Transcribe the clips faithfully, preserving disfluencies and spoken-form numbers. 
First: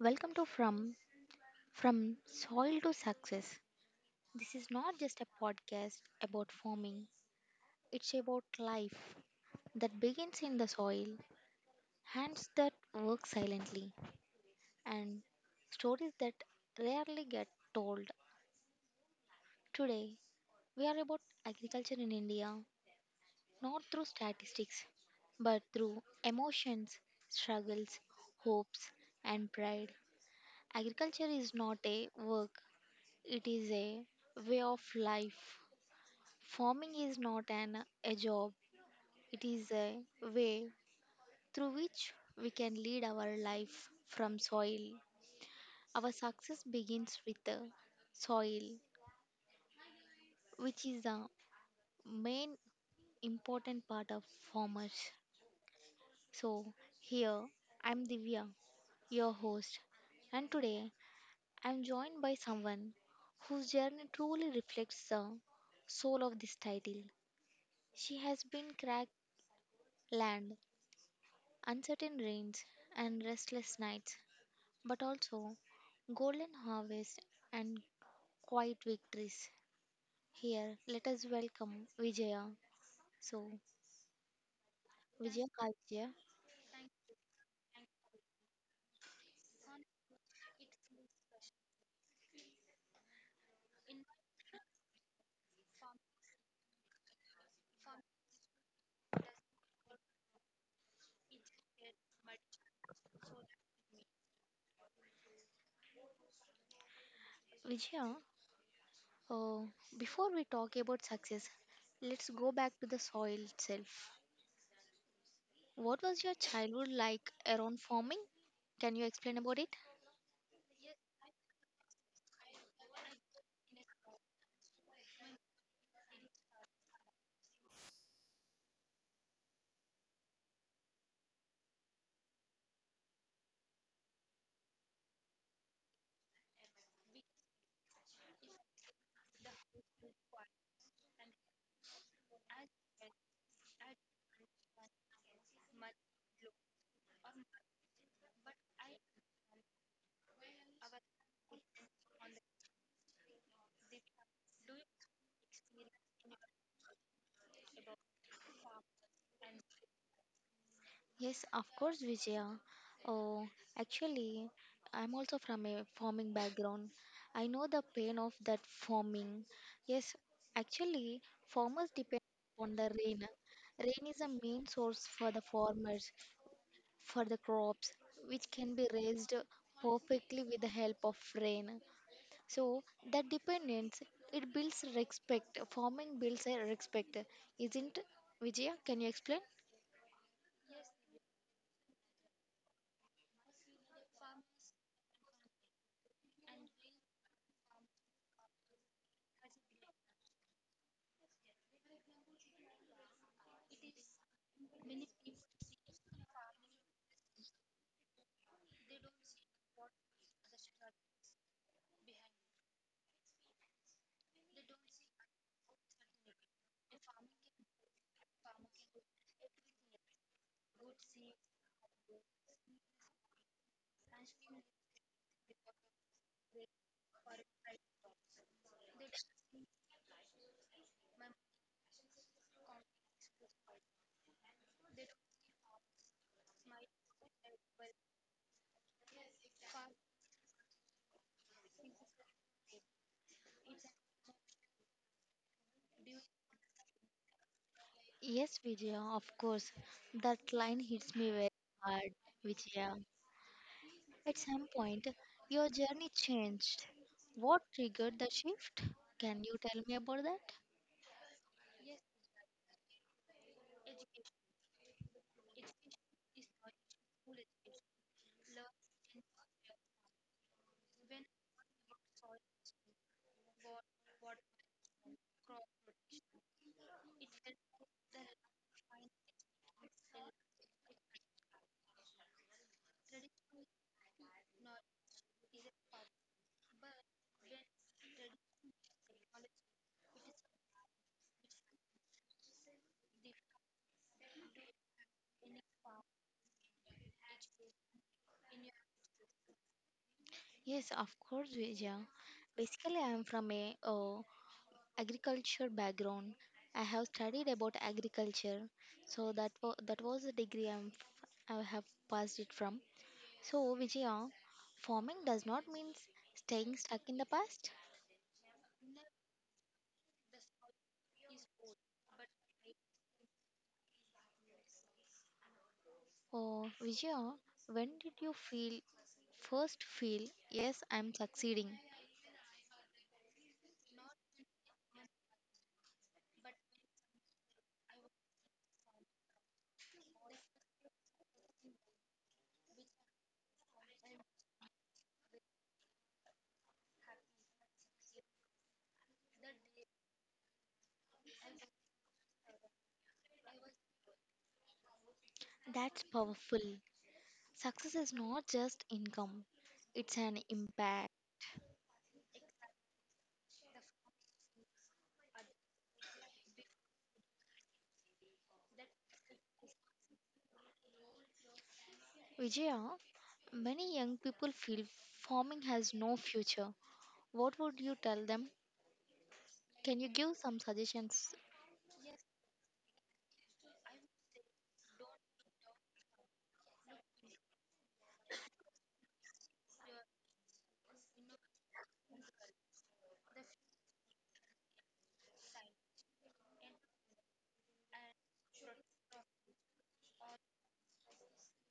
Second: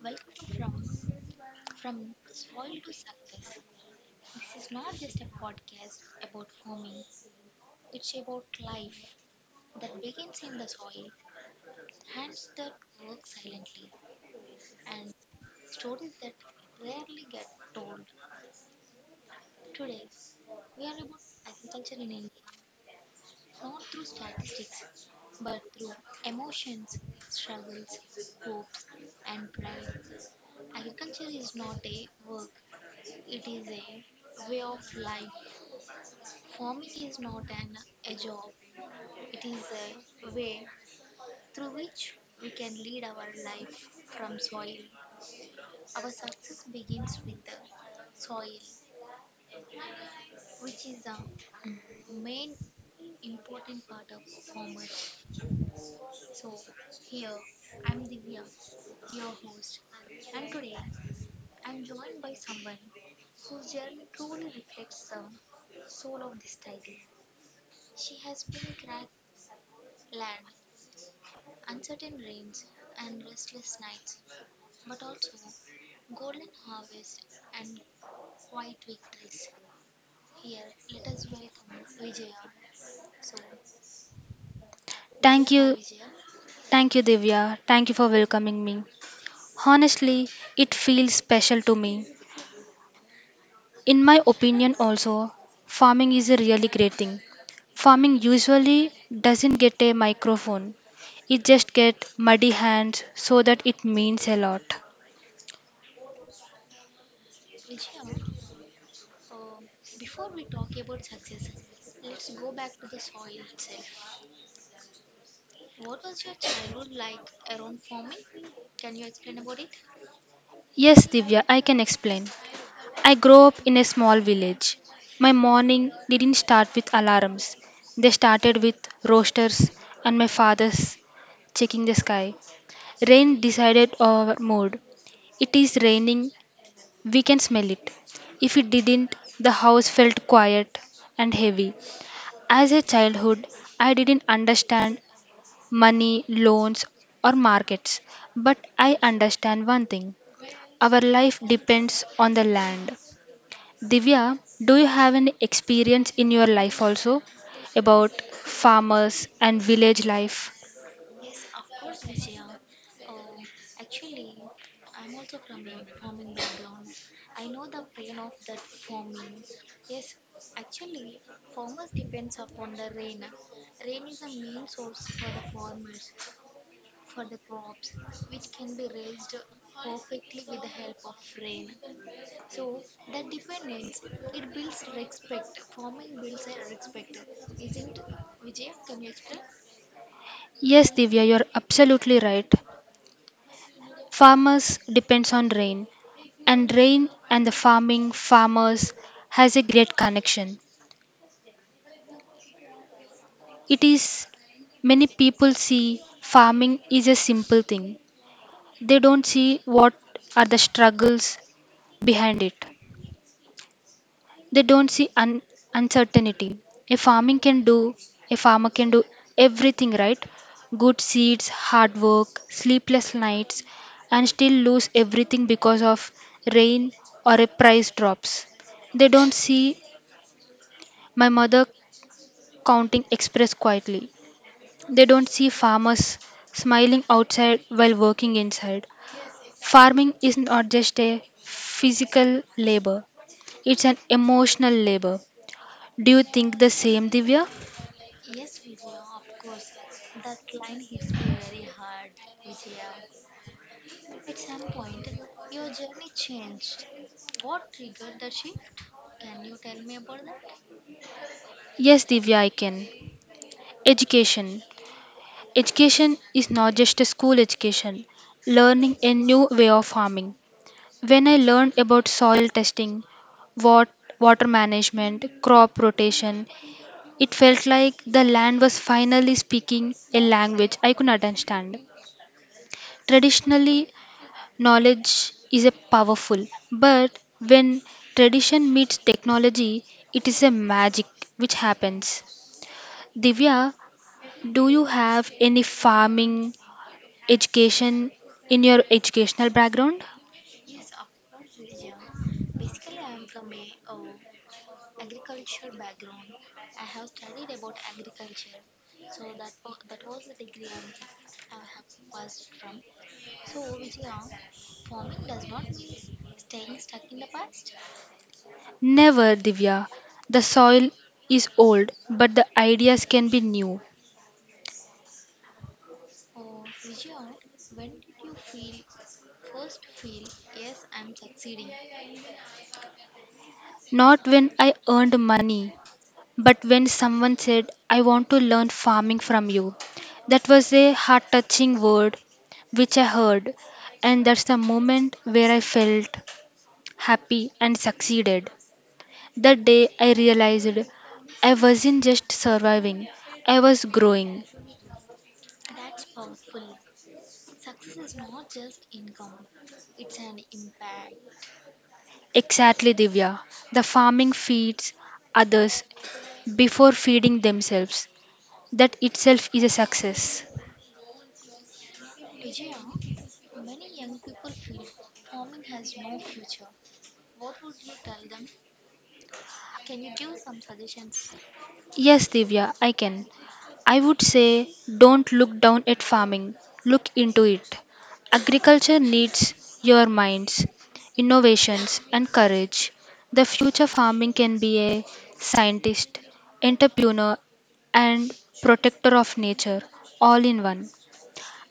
welcome to From From Soil to Success. This is not just a podcast about farming; it's about life that begins in the soil, hands that work silently, and stories that rarely get told. Today, we are about agriculture in India, not through statistics, but through emotions, struggles, hopes, and pride. Agriculture is not a work, it is a way of life. Farming is not an a job, it is a way through which we can lead our life from soil. Our success begins with the soil, which is the main important part of farmers. So here I am Divya, your host, and today I'm joined by someone whose journey truly reflects the soul of this title. She has been cracked land, uncertain rains, and restless nights, but also golden harvest and quiet victories. Here, let us welcome Vijaya. So, Vijaya, Thank hi you. Vijaya. Thank you, Divya. Thank you for welcoming me. Honestly, it feels special to me. In my opinion, also, farming is a really great thing. Farming usually doesn't get a microphone, it just gets muddy hands, so that it means a lot. Vijaya, uh, before we talk about success, let's go back to the soil itself. What was your childhood like around farming? Can you explain about it? Yes, Divya, I can explain. I grew up in a small village. My morning didn't start with alarms, they started with roasters and my father's checking the sky. Rain decided our mood. It is raining, we can smell it. If it didn't, the house felt quiet and heavy. As a childhood, I didn't understand money, loans, or markets, but I understand one thing our life depends on the land. Divya, do you have any experience in your life also about farmers and village life? Yes, of course, Vijaya. Oh, actually, I'm also from a farming background. I know the pain of that farming. Yes, actually, farmers depend on the rain. Rain is a main source for the farmers, for the crops, which can be raised perfectly with the help of rain. So that dependence it builds respect. Farming builds a respect, isn't it, Vijaya? Can you explain? Yes, Divya, you're absolutely right. Farmers depends on rain and rain and the farming farmers has a great connection. It is many people see farming is a simple thing. They don't see what are the struggles behind it. They don't see un- uncertainty. A farming can do a farmer can do everything right. Good seeds, hard work, sleepless nights, and still lose everything because of rain or a price drops. They don't see my mother counting express quietly. They don't see farmers smiling outside while working inside. Farming is not just a physical labor, it's an emotional labor. Do you think the same, Divya? Yes, Vijaya, of course. That line hits me very hard, Vijaya. At some point, your journey changed. What triggered the shift? Can you tell me about that? Yes, Divya, I can. Education. Education is not just a school education, learning a new way of farming. When I learned about soil testing, wat- water management, crop rotation, it felt like the land was finally speaking a language I could understand. Traditionally, knowledge is a powerful, but when tradition meets technology, it is a magic which happens. Divya, do you have any farming education in your educational background? Yes, of course, Vijaya. Basically, I am from a, uh agriculture background. I have studied about agriculture, so that wa- that was the degree I'm, f- I have passed it from. So Vijaya, farming does not mean staying stuck in the past. Never, Divya. The soil is old, but the ideas can be new. Oh Vijaya, when did you feel first feel yes I'm succeeding? Not when I earned money, but when someone said, I want to learn farming from you. That was a heart touching word which I heard, and that's the moment where I felt happy and succeeded. That day I realized I wasn't just surviving, I was growing. That's powerful. Success is not just income, it's an impact. Exactly, Divya. The farming feeds others before feeding themselves. That itself is a success. Vijaya, many young people feel farming has no future. What would you tell them? Can you give some suggestions? Yes, Divya, I can. I would say don't look down at farming, look into it. Agriculture needs your minds, innovations, and courage. The future farming can be a scientist, entrepreneur, and protector of nature all in one.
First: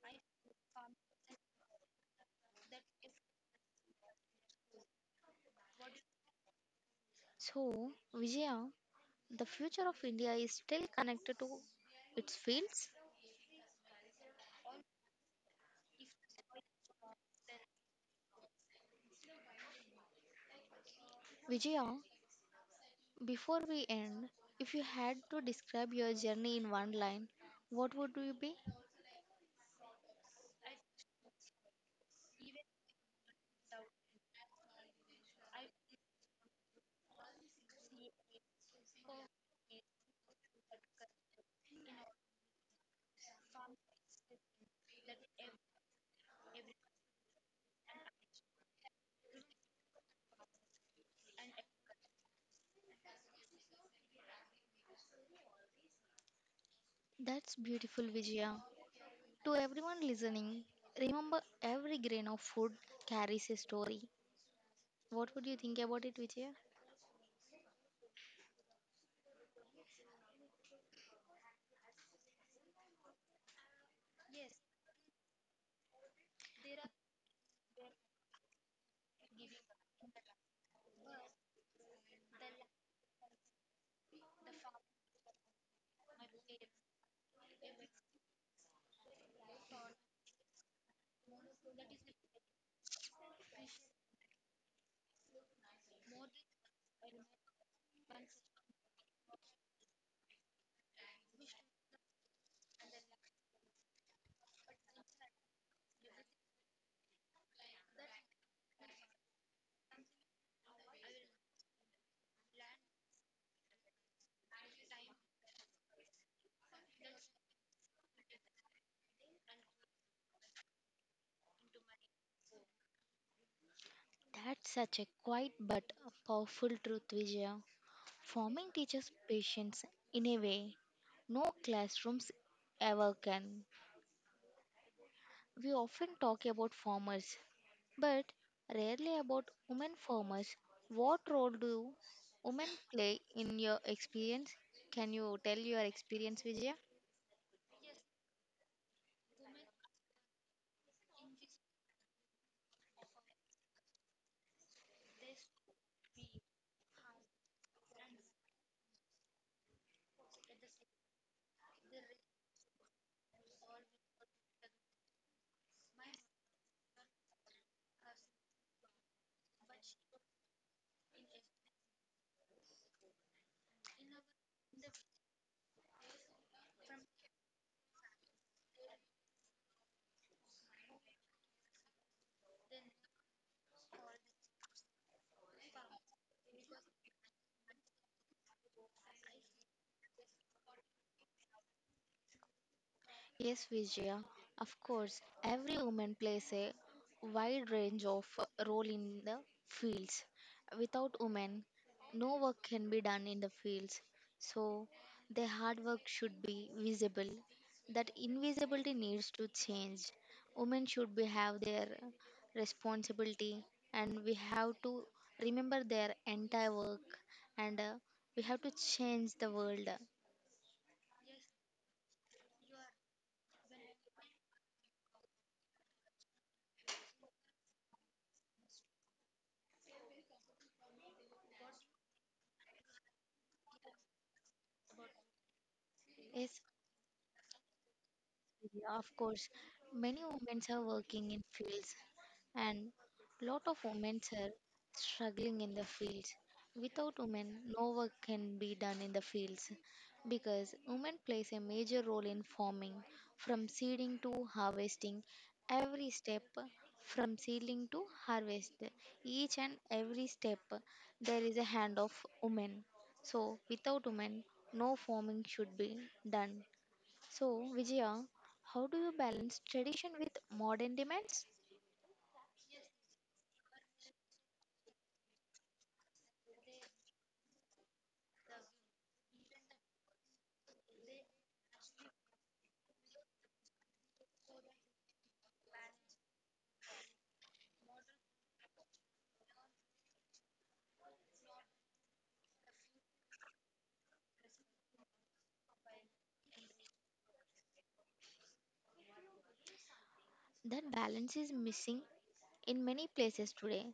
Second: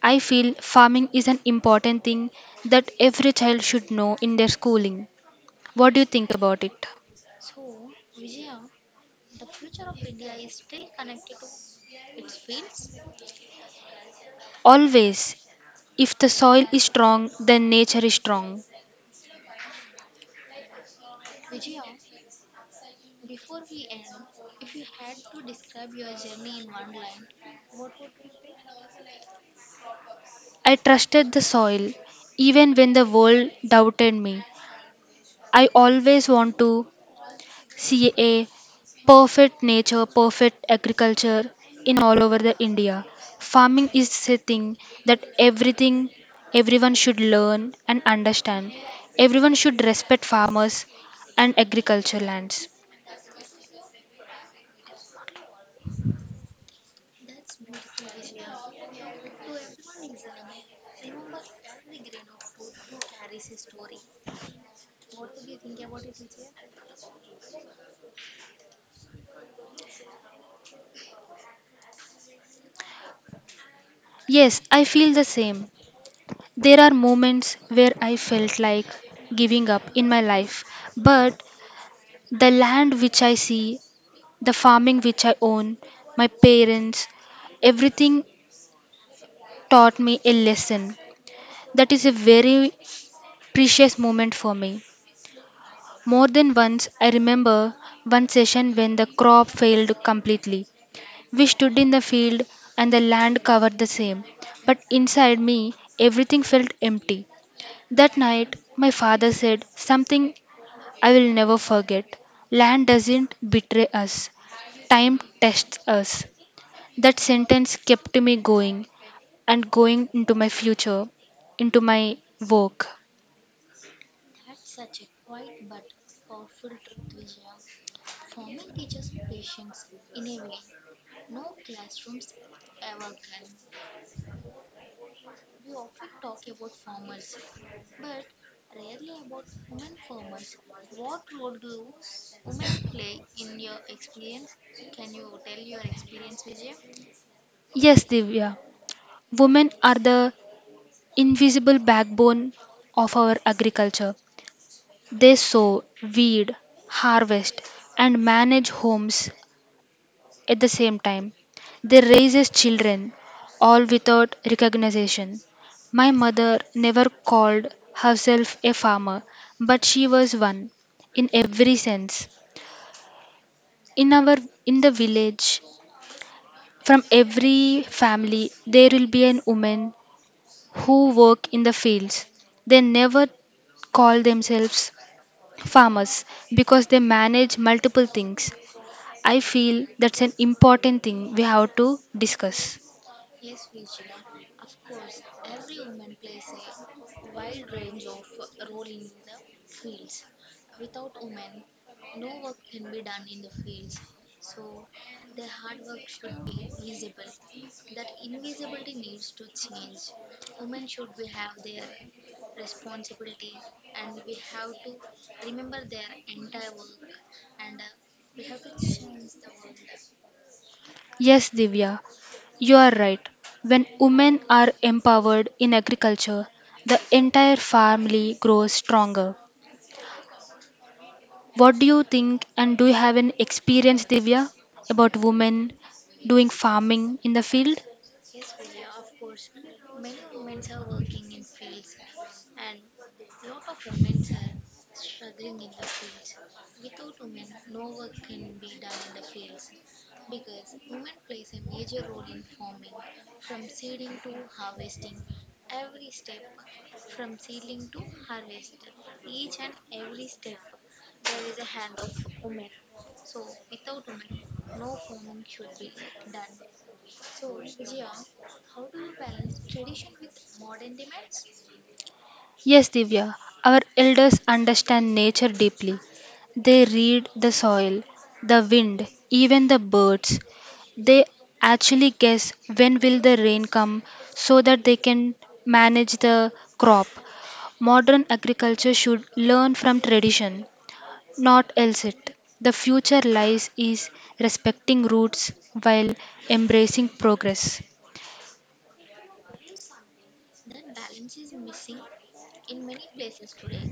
I feel farming is an important thing that every child should know in their schooling. What do you think about it? So, Vijaya, the future of India is still connected to its fields. Always. If the soil is strong, then nature is strong. Vijaya, before we end, if you had to describe your journey in one line, what would you be? I trusted the soil, even when the world doubted me. I always want to see a perfect nature, perfect agriculture in all over the India. Farming is a thing that everything everyone should learn and understand. Everyone should respect farmers and agriculture lands. That's beautiful, Vijaya. To everyone listening, remember every grain of food carries a story. What would you think about it, Vijaya? Yes, I feel the same. There are moments where I felt like giving up in my life, but the land which I see, the farming which I own, my parents, everything taught me a lesson. That is a very precious moment for me. More than once, I remember one session when the crop failed completely. We stood in the field and the land covered the same, but inside me, everything felt empty. That night, my father said something I will never forget. Land doesn't betray us, time tests us. That sentence kept me going and going into my future, into my work. That's such a quiet but powerful truth, Vijaya. Farming teaches patience in a way no classrooms ever can. We often talk about farmers, but rarely about women farmers. What role do women play in your experience? Can you tell your experience, Vijaya? Yes, Divya, women are the invisible backbone of our agriculture. They sow, weed, harvest, and manage homes. At the same time, they raise children all without recognition. My mother never called herself a farmer, but she was one in every sense. In our in the village, from every family there will be an woman who work in the fields. They never call themselves farmers because they manage multiple things. I feel that's an important thing we have to discuss. Yes, Vijaya, of course, every woman plays a wide range of uh, role in the fields. Without women, no work can be done in the fields. So, their hard work should be visible. That invisibility needs to change. Women should be have their responsibility, and we have to remember their entire work, and uh, we have to change the world. Yes, Divya, you are right. When women are empowered in agriculture, the entire family grows stronger. What do you think, and do you have an experience, Divya, about women doing Yes, farming in the field? Yeah, of course, many women are working in fields, and lot of women are struggling in the fields. Without women, no work can be done in the fields because women plays a major role in farming, from seeding to harvesting. Every step, from seeding to harvest, each and every step, there is a hand of women. So without women, no farming should be done. So, Vijaya, how do you balance tradition with modern demands? Yes, Divya, our elders understand nature deeply. They read the soil, the wind, even the birds. They actually guess when will the rain come so that they can manage the crop. Modern agriculture should learn from tradition, not else it. The future lies is respecting roots while embracing progress. That balance is missing in many places today.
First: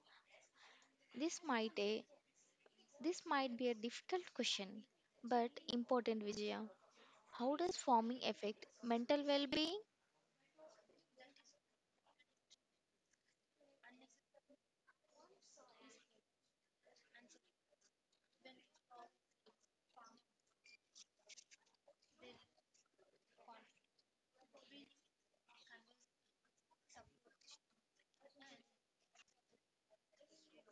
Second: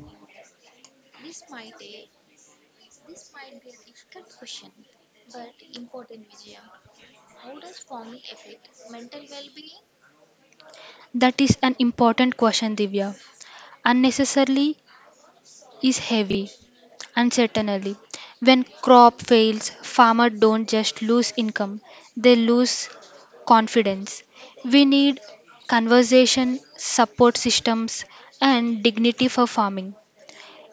This might a this might be a difficult question, but important, Vijaya. How does farming affect mental well-being? That is an important question, Divya. Unnecessarily is heavy, uncertainly. When crop fails, farmer don't just lose income, they lose confidence. We need conversation, support systems and dignity for farming.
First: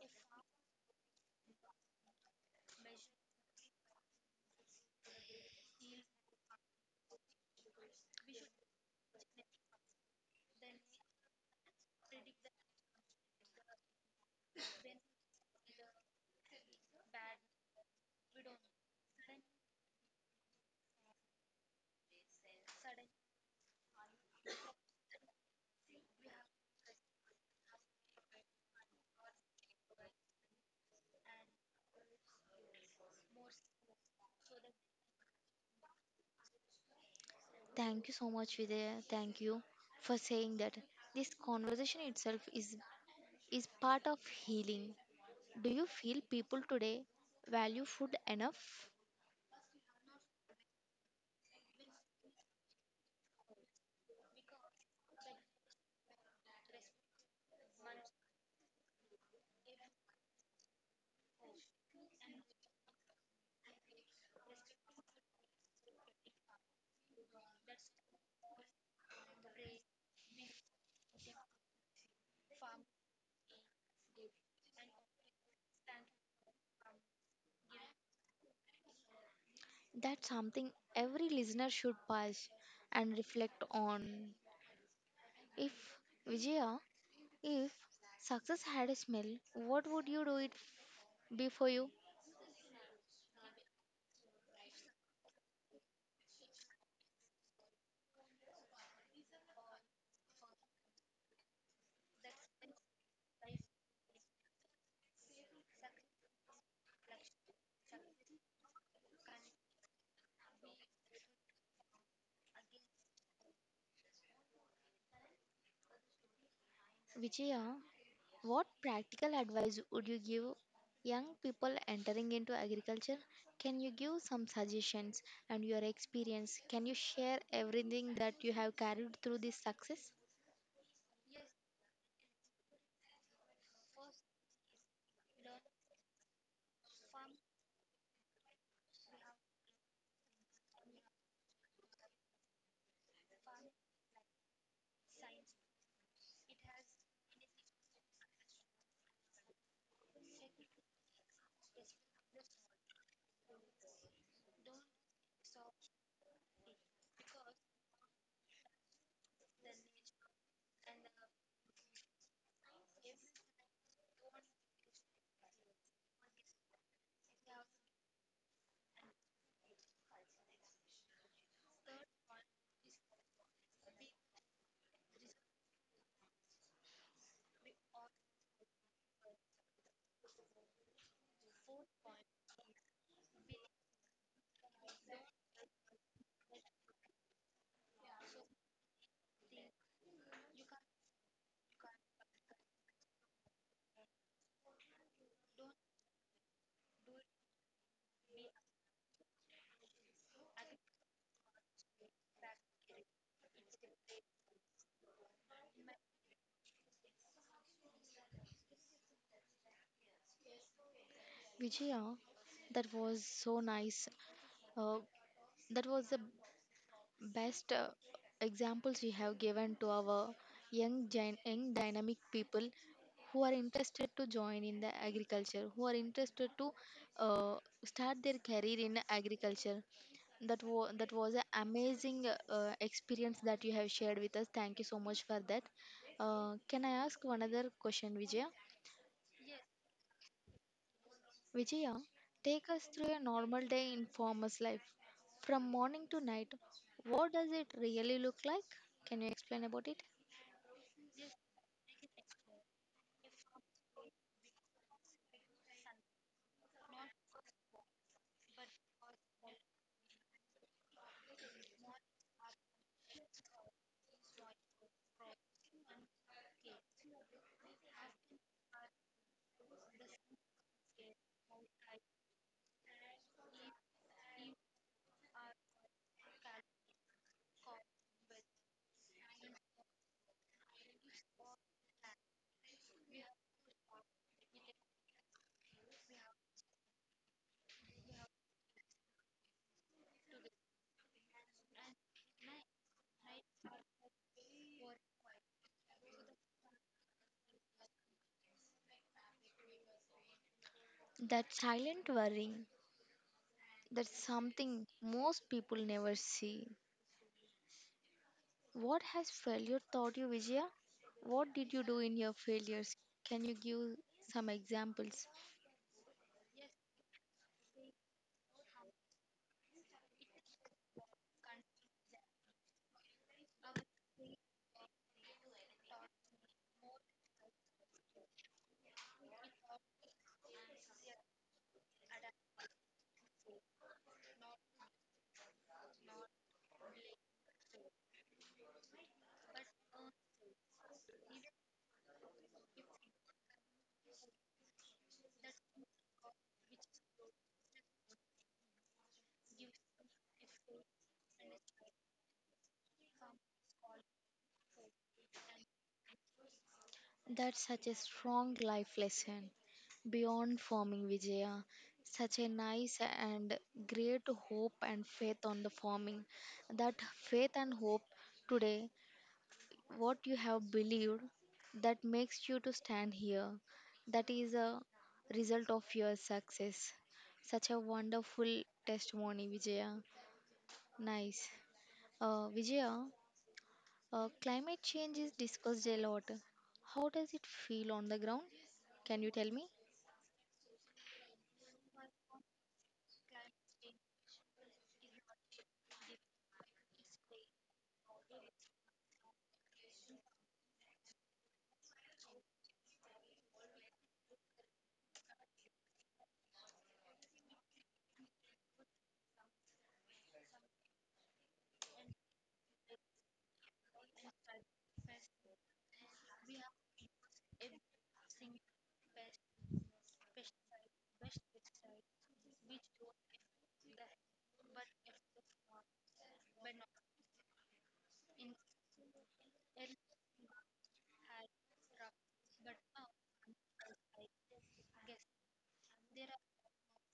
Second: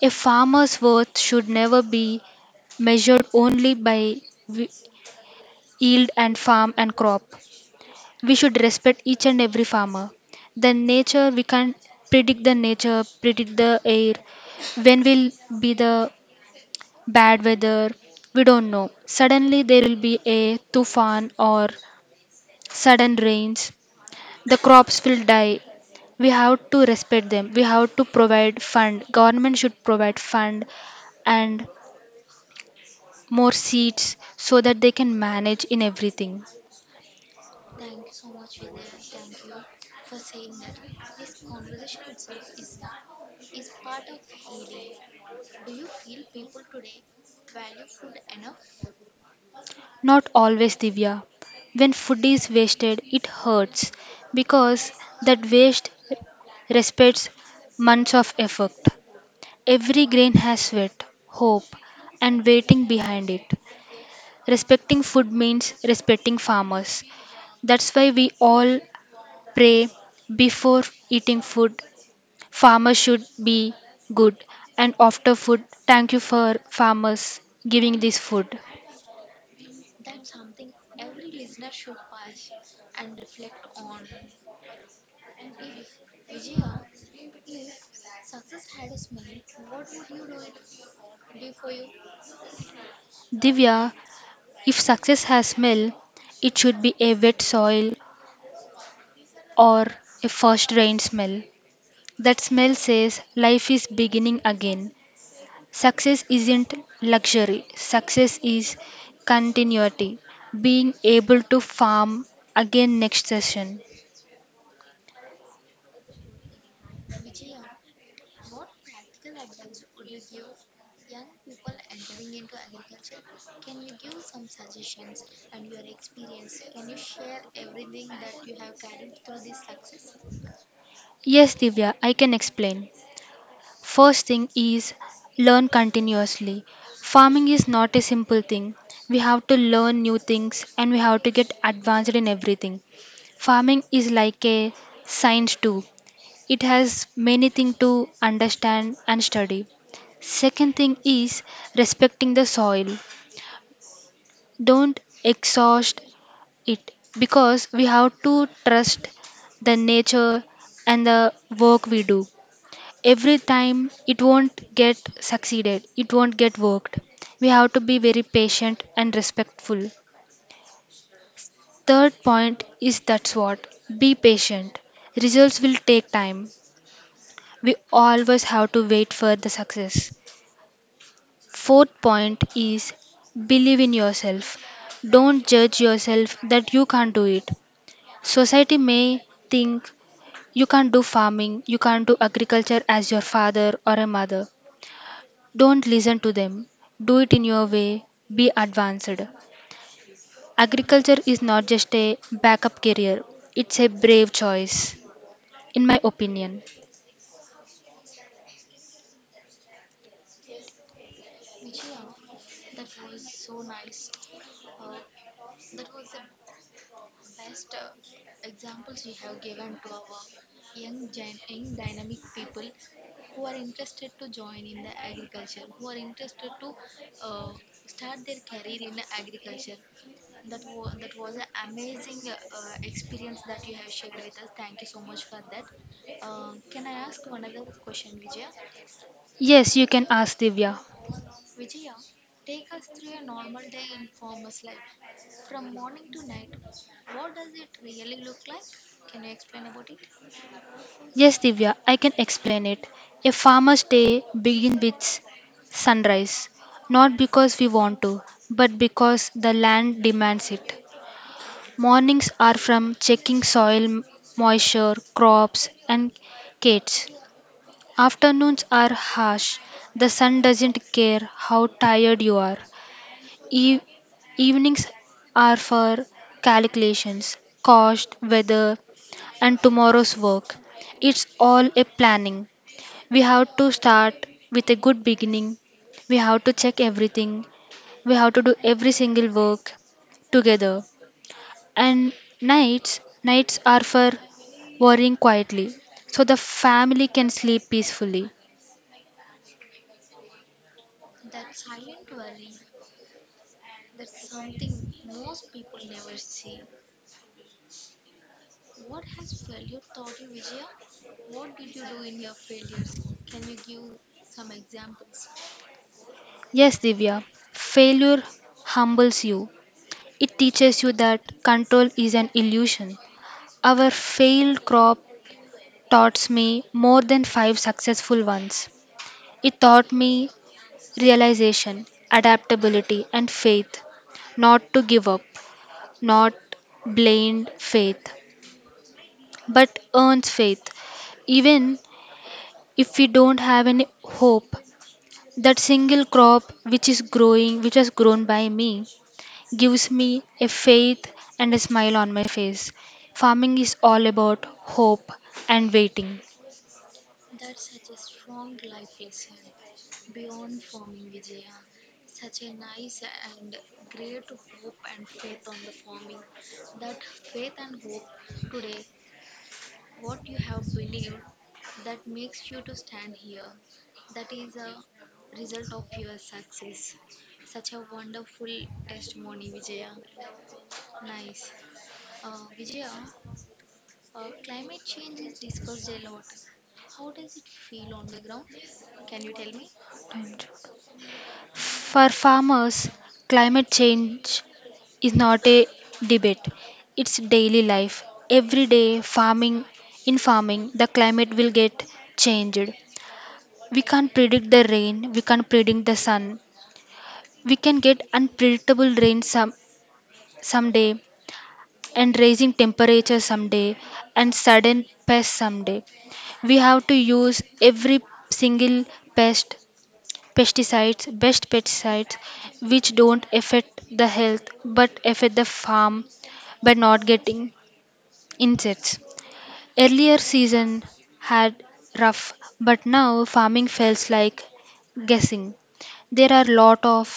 A farmer's worth should never be measured only by w- yield and farm and crop. We should respect each and every farmer. The nature, we can't predict the nature, predict the air, when will be the bad weather, we don't know. Suddenly there will be a tufan or sudden rains. The crops will die. We have to respect them. We have to provide fund. Government should provide fund and more seats so that they can manage in everything. Thank you so much, Vijaya. Thank you for saying that. This conversation itself is is part of healing. Do you feel people today value food enough? Not always, Divya. When food is wasted, it hurts because that waste respects months of effort. Every grain has sweat, hope, and waiting behind it. Respecting food means respecting farmers. That's why we all pray before eating food. Farmers should be good and offer food. Thank you for farmers giving this food. That's something every listener should pause and reflect on. If Vijaya, if success had a smell, what would you do it f- be for you? Divya, if success has smell, it should be a wet soil or a first rain smell. That smell says life is beginning again. Success isn't luxury, success is continuity, being able to farm again next session. Vijaya, what practical advice would you give young people entering into agriculture? Can you give some suggestions and your experience? Can you share everything that you have carried through this success? Yes, Divya, I can explain. First thing is learn continuously. Farming is not a simple thing. We have to learn new things and we have to get advanced in everything. Farming is like a science too. It has many things to understand and study. Second thing is respecting the soil. Don't exhaust it because we have to trust the nature and the work we do, every time it won't get succeeded, it won't get worked. We have to be very patient and respectful. Third point is that's what, be patient, results will take time. We always have to wait for the success. Fourth point is believe in yourself. Don't judge yourself that you can't do it. Society may think you can't do farming, you can't do agriculture as your father or a mother. Don't listen to them. Do it in your way. Be advanced. Agriculture is not just a backup career, it's a brave choice, in my opinion. Vijaya, that was so nice. Uh, that was a best uh, examples you have given to our young, gen- young dynamic people who are interested to join in the agriculture, who are interested to uh, start their career in agriculture. That, wa- that was an amazing uh, uh, experience that you have shared with us. Thank you so much for that. Uh, can I ask one other question, Vijay? Yes, you can ask Divya. Vijaya, take us through a normal day in farmer's life. From morning to night, what does it really look like? Can you explain about it? Yes, Divya, I can explain it. A farmer's day begins with sunrise, not because we want to, but because the land demands it. Mornings are from checking soil moisture, crops, and gates. Afternoons are harsh. The sun doesn't care how tired you are. E- Evenings are for calculations, cost, weather, and tomorrow's work. It's all a planning. We have to start with a good beginning. We have to check everything. We have to do every single work together. And nights, nights are for worrying quietly so the family can sleep peacefully. That silent worrying, that's something most people never see. What has failure taught you, Vijaya? What did you do in your failures? Can you give some examples? Yes, Divya, failure humbles you. It teaches you that control is an illusion. Our failed crop taught me more than five successful ones. It taught me realization, adaptability, and faith. Not to give up, not blind faith, but earns faith. Even if we don't have any hope, that single crop which is growing, which has grown by me, gives me a faith and a smile on my face. Farming is all about hope and waiting. That's such a strong life lesson beyond farming, Vijaya. Such a nice and great hope and faith on the farming. That faith and hope today, what you have believed, that makes you to stand here. That is a result of your success. Such a wonderful testimony, Vijaya. Nice. Uh, Vijaya, uh, climate change is discussed a lot. How does it feel on the ground? Can you tell me? For farmers, climate change is not a debate, it's daily life. Every day, farming in farming, the climate will get changed. We can't predict the rain, we can't predict the sun. We can get unpredictable rain some someday and raising temperature someday and sudden pests someday. We have to use every single pest pesticides, best pesticides which don't affect the health but affect the farm by not getting insects. Earlier season had rough but now farming feels like guessing. There are lot of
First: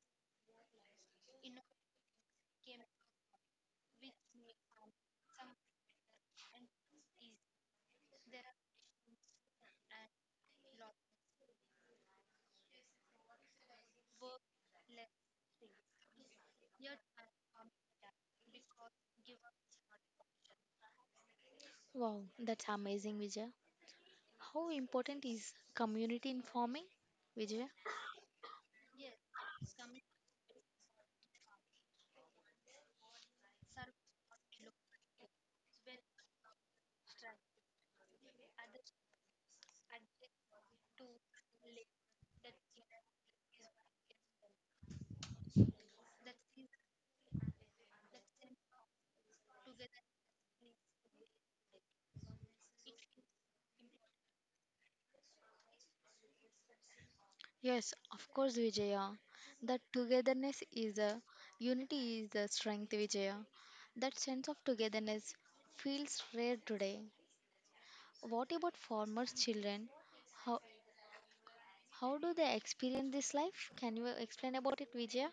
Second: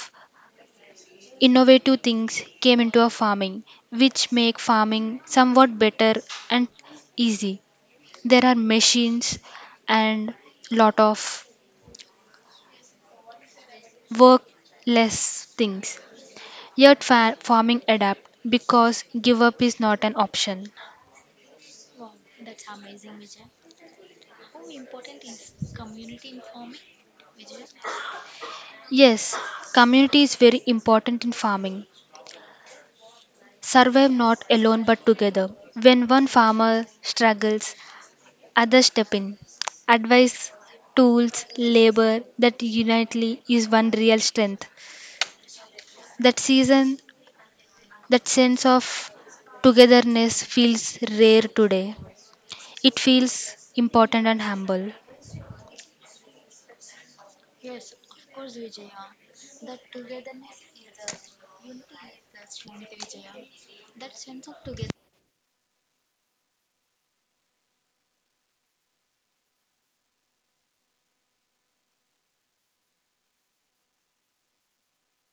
innovative things came into our farming which make farming somewhat better and easy. There are machines and lot of work less things, yet fa- farming adapt because give up is not an option. Wow, that's amazing, Vijay. How important is community in farming, Vijay? Yes, community is very important in farming, survive not alone but together. When one farmer struggles, others step in. Advice, tools, labor, that unitely is one real strength. That season, that sense of togetherness feels rare today. It feels important and humble. Yes, of course, Vijaya. That togetherness is a unity is the strength, Vijaya. That sense of togetherness feels rare today. What about farmers' children? How how do they experience this life? Can you explain about it, Vijaya?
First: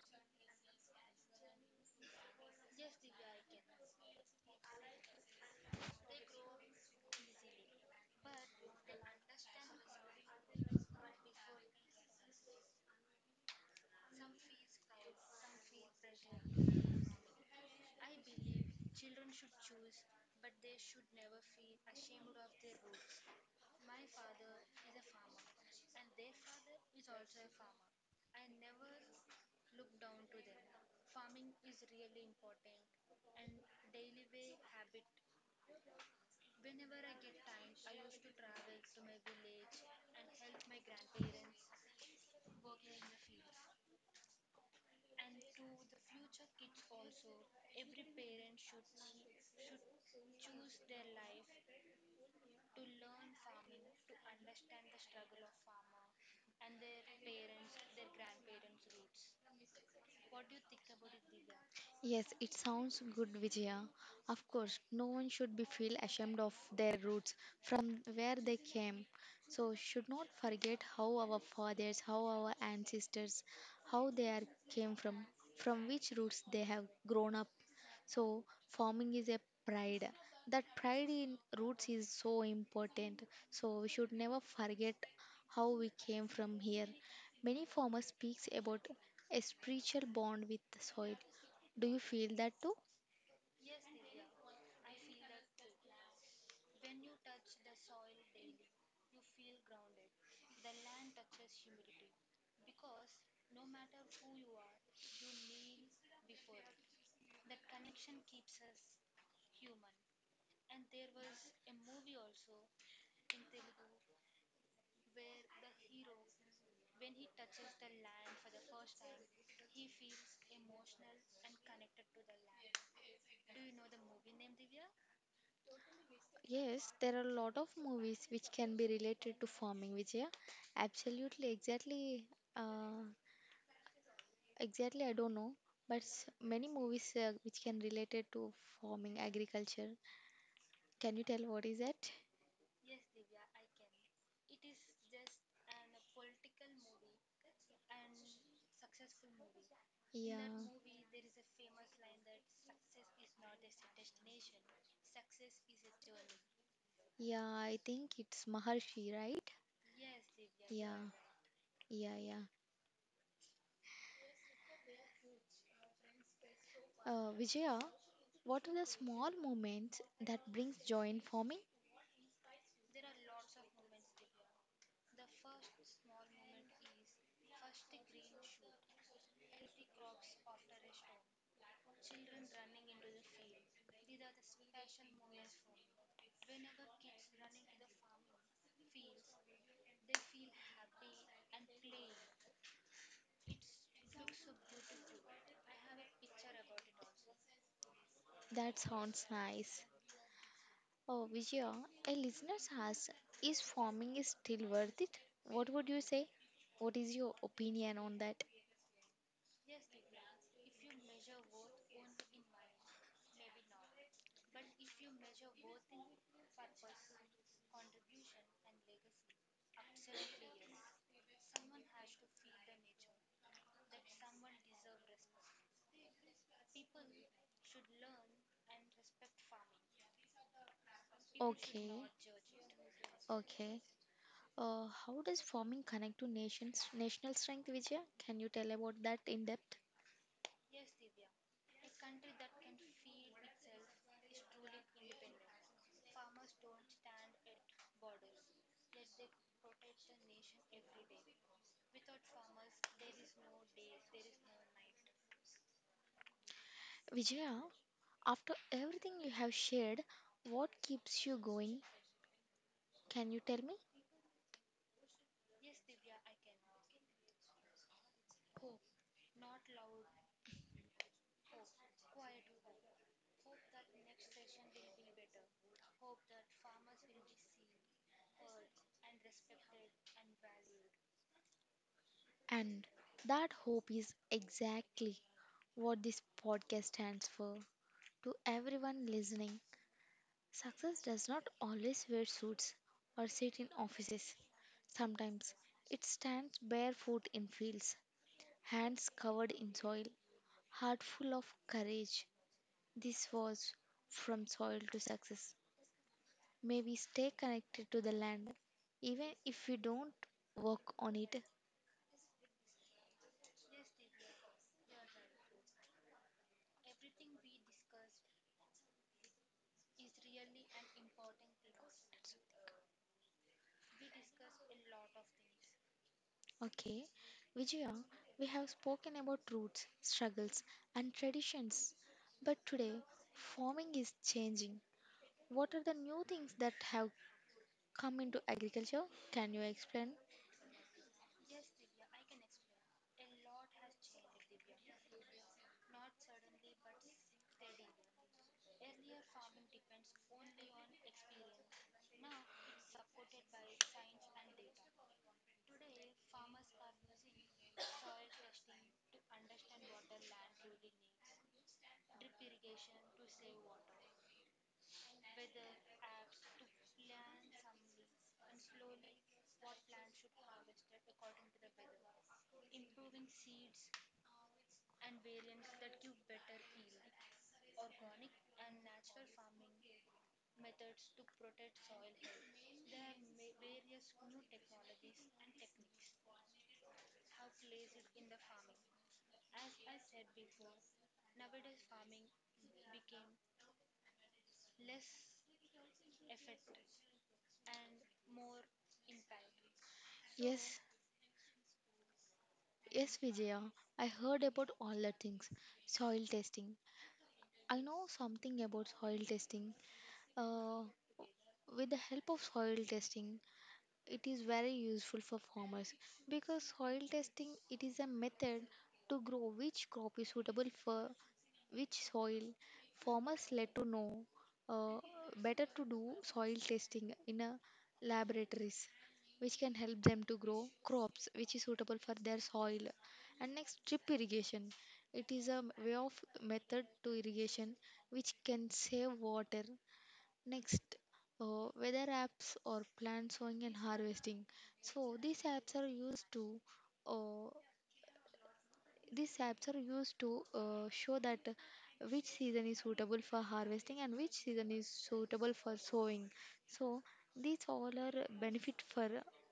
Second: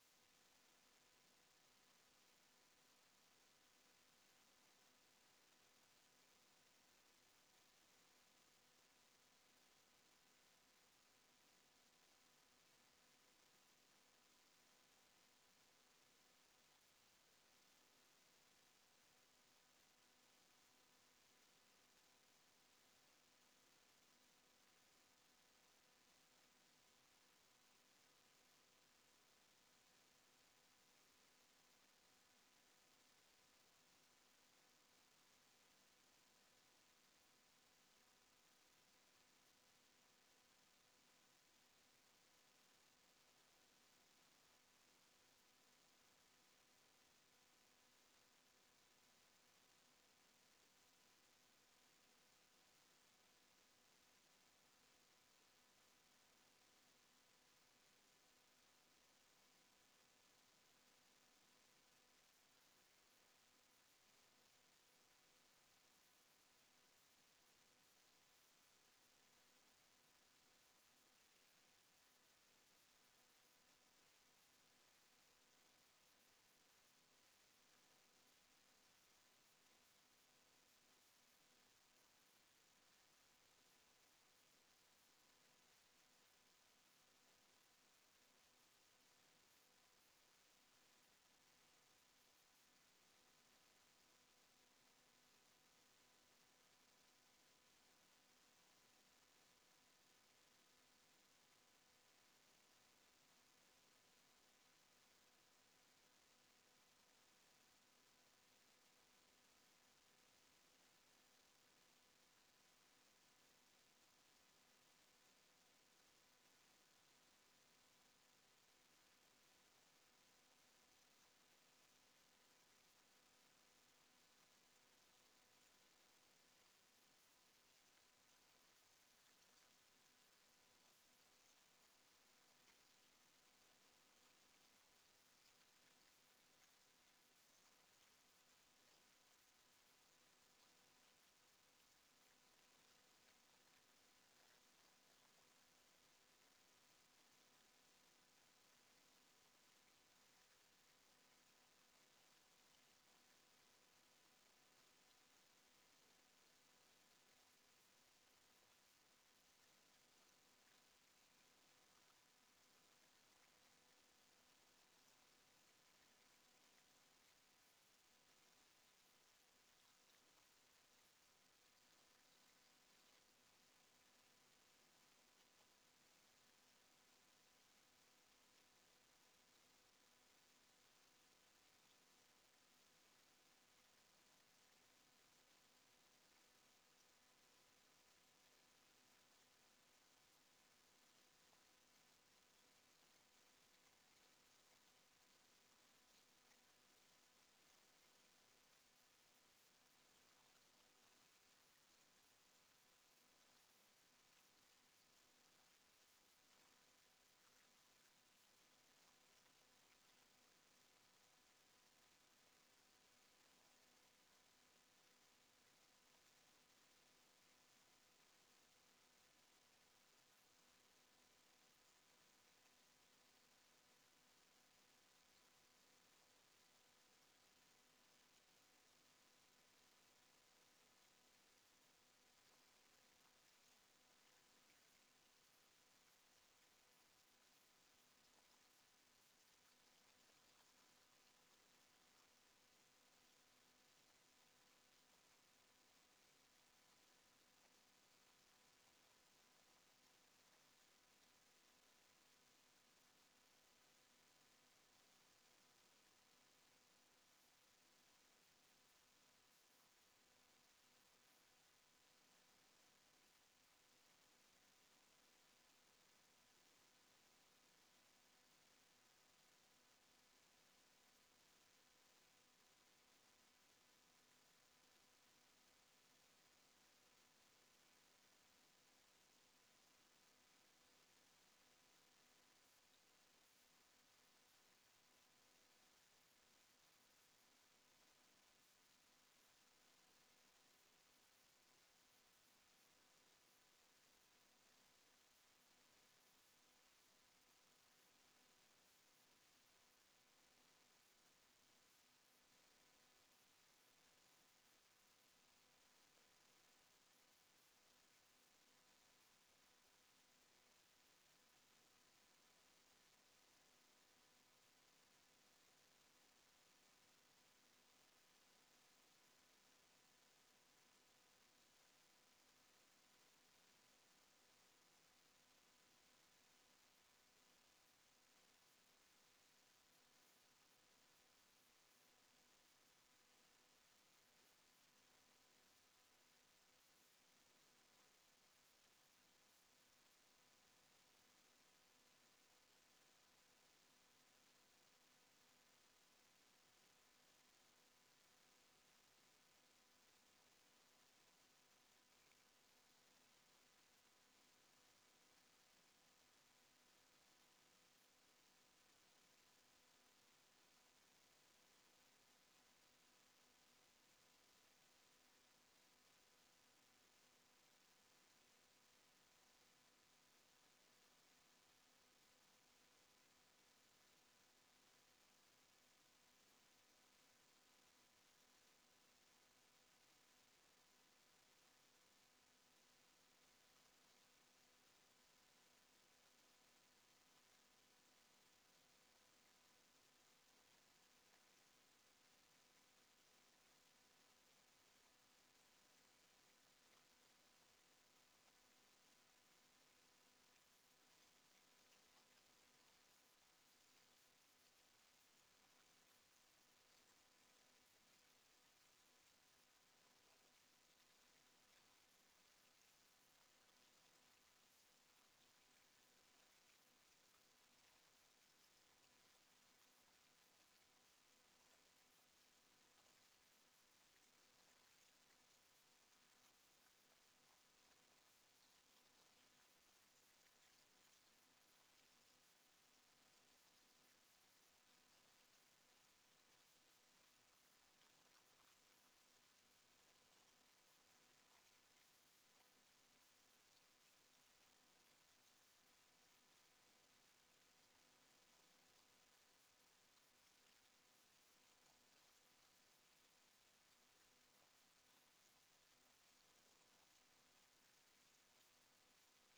Yes, it sounds good, Vijaya. Of course, no one should be feel ashamed of their roots from where they came. So should not forget how our fathers, how our ancestors, how they are came from, from which roots they have grown up. So farming is a pride. That pride in roots is so important. So we should never forget how we came from here. Many farmers speaks about a spiritual bond with the soil. Do you feel that too? Yes, there are a lot of movies which can be related to farming, Vijaya. Absolutely, exactly, uh, exactly. I don't know, but s- many movies uh, which can related to farming, agriculture. Can you tell what is that? Yeah. Yeah, I think it's Maharshi, right? Yeah, yeah, yeah. Uh, Vijaya, what are the small moments that brings joy in farming? That sounds nice. Oh, Vijaya, a listener asks, is farming is still worth it? What would you say? What is your opinion on that? Okay, okay. Uh, how does farming connect to nation's national strength, Vijaya? Can you tell about that in depth? Vijaya, after everything you have shared, what keeps you going? Can you tell me? And that hope is exactly what this podcast stands for. To everyone listening, success does not always wear suits or sit in offices. Sometimes it stands barefoot in fields, hands covered in soil, heart full of courage. This was From Soil to Success. May we stay connected to the land even if we don't work on it. Okay, Vijaya, we have spoken about roots, struggles, and traditions, but today farming is changing. What are the new things that have come into agriculture? Can you explain? Yes, yes, Vijaya. I heard about all the things. Soil testing. I know something about soil testing. Uh, with the help of soil testing, it is very useful for farmers because soil testing it is a method to grow which crop is suitable for which soil farmers let to know uh, better to do soil testing in a laboratories which can help them to grow crops which is suitable for their soil and next drip irrigation it is a way of method to irrigation which can save water. Next, uh, weather apps or plant sowing and harvesting. So these apps are used to uh, these apps are used to uh, show that uh, which season is suitable for harvesting and which season is suitable for sowing. So these all are benefit for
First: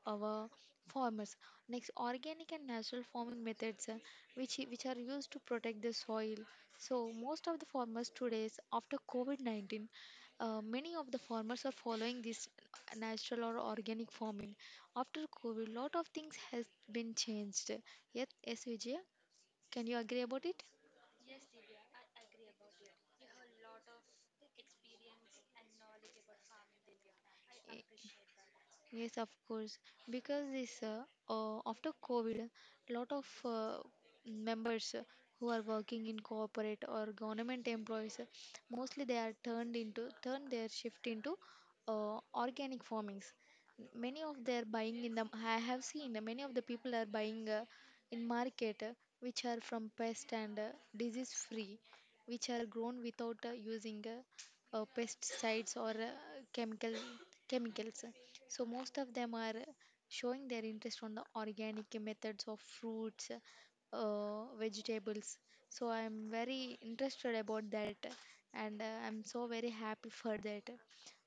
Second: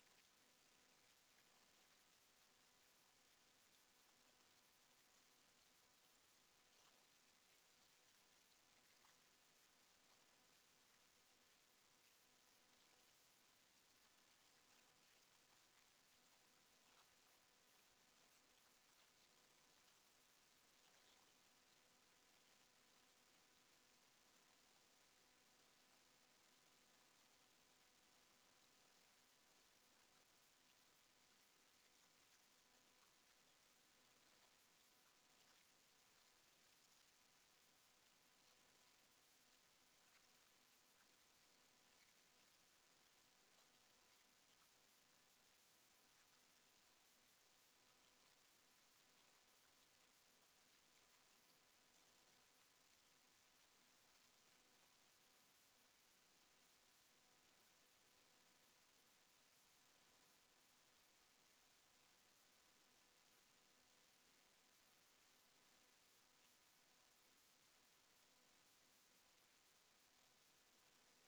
our farmers. Next, organic and natural farming methods, uh, which i- which are used to protect the soil. So most of the farmers today, after COVID nineteen, uh, many of the farmers are following this natural or organic farming. After COVID, lot of things has been changed. Yes, yes, Vijaya. Can you agree about it? Yes, of course. Because this uh, uh, after COVID, lot of uh, members uh, who are working in corporate or government employees, uh, mostly they are turned into turn their shift into uh, organic farmings. Many of their buying in the I have seen uh, many of the people are buying uh, in market uh, which are from pest and uh, disease free, which are grown without uh, using uh, uh, pesticides or uh, chemical chemicals. So most of them are showing their interest on the organic methods of fruits, uh, vegetables. So I'm very interested about that, and uh, I'm so very happy for that.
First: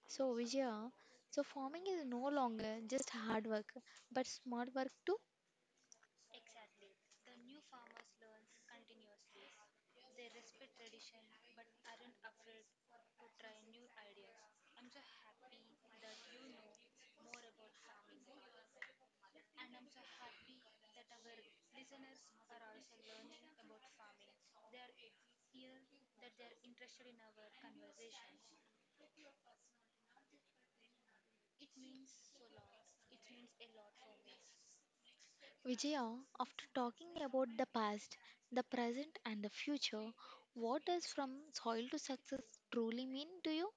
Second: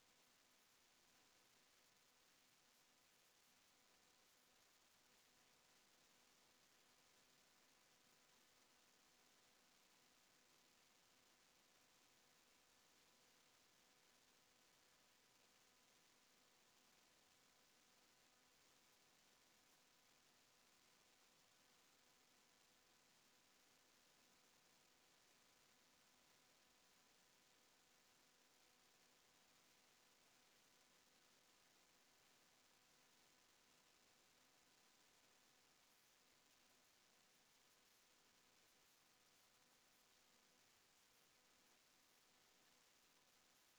So Vijaya, so farming is no longer just hard work, but smart work too. Vijaya, after talking about the past, the present, and the future, what does from soil to success truly mean to you?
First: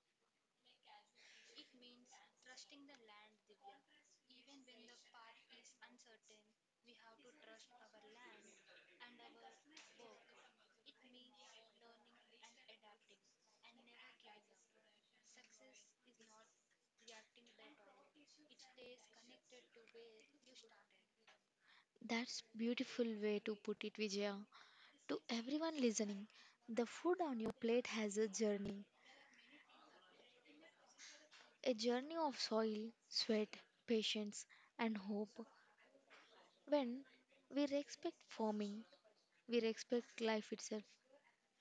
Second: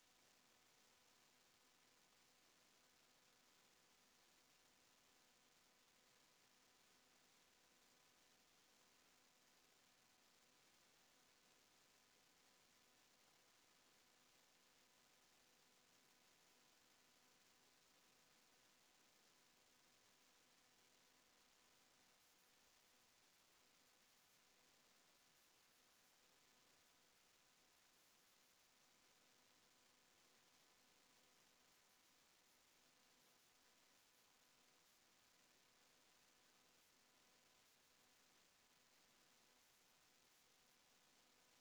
That's beautiful way to put it, Vijaya. To everyone listening, the food on your plate has a journey, a journey of soil, sweat, patience, and hope. When we respect farming, we respect life itself.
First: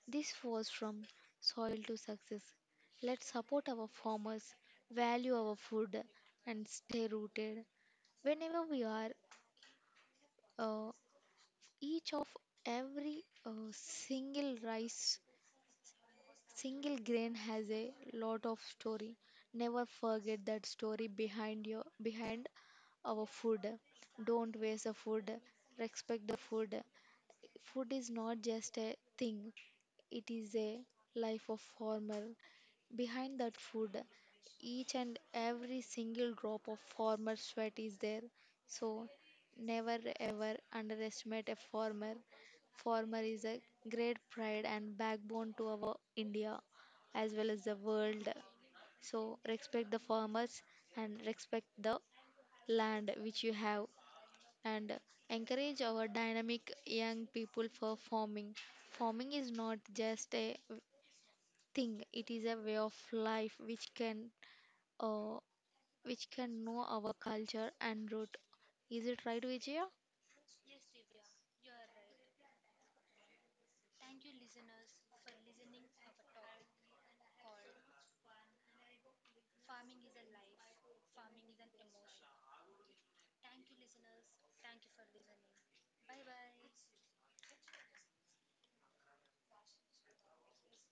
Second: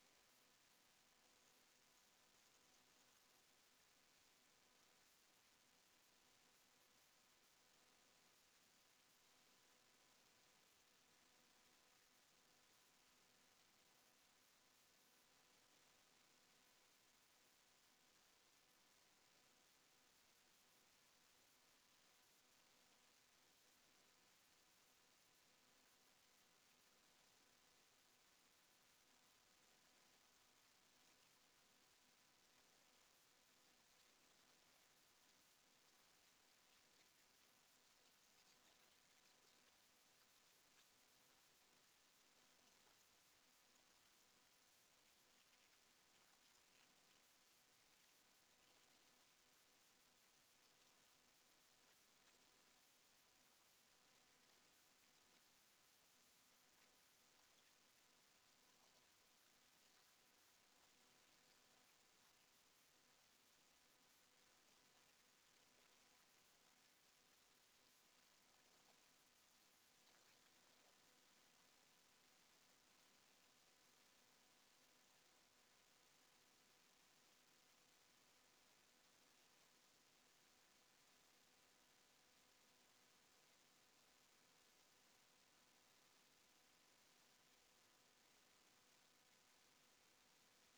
This was from soil to success. Let's support our farmers, value our food, and stay rooted. Whenever we are, uh, each of every uh, single rice, single grain has a lot of story. Never forget that story behind your behind our food. Don't waste the food. Respect the food. Food is not just a thing, it is a life of farmer behind that food, each and every single drop of farmer sweat is there. So never ever underestimate a farmer. Farmer is a great pride and backbone to our India as well as the world. So respect the farmers and respect the land which you have, and encourage our dynamic young people for farming. Farming is not just a thing, it is a way of life which can uh, which can know our culture and root. Is it right, Vijaya?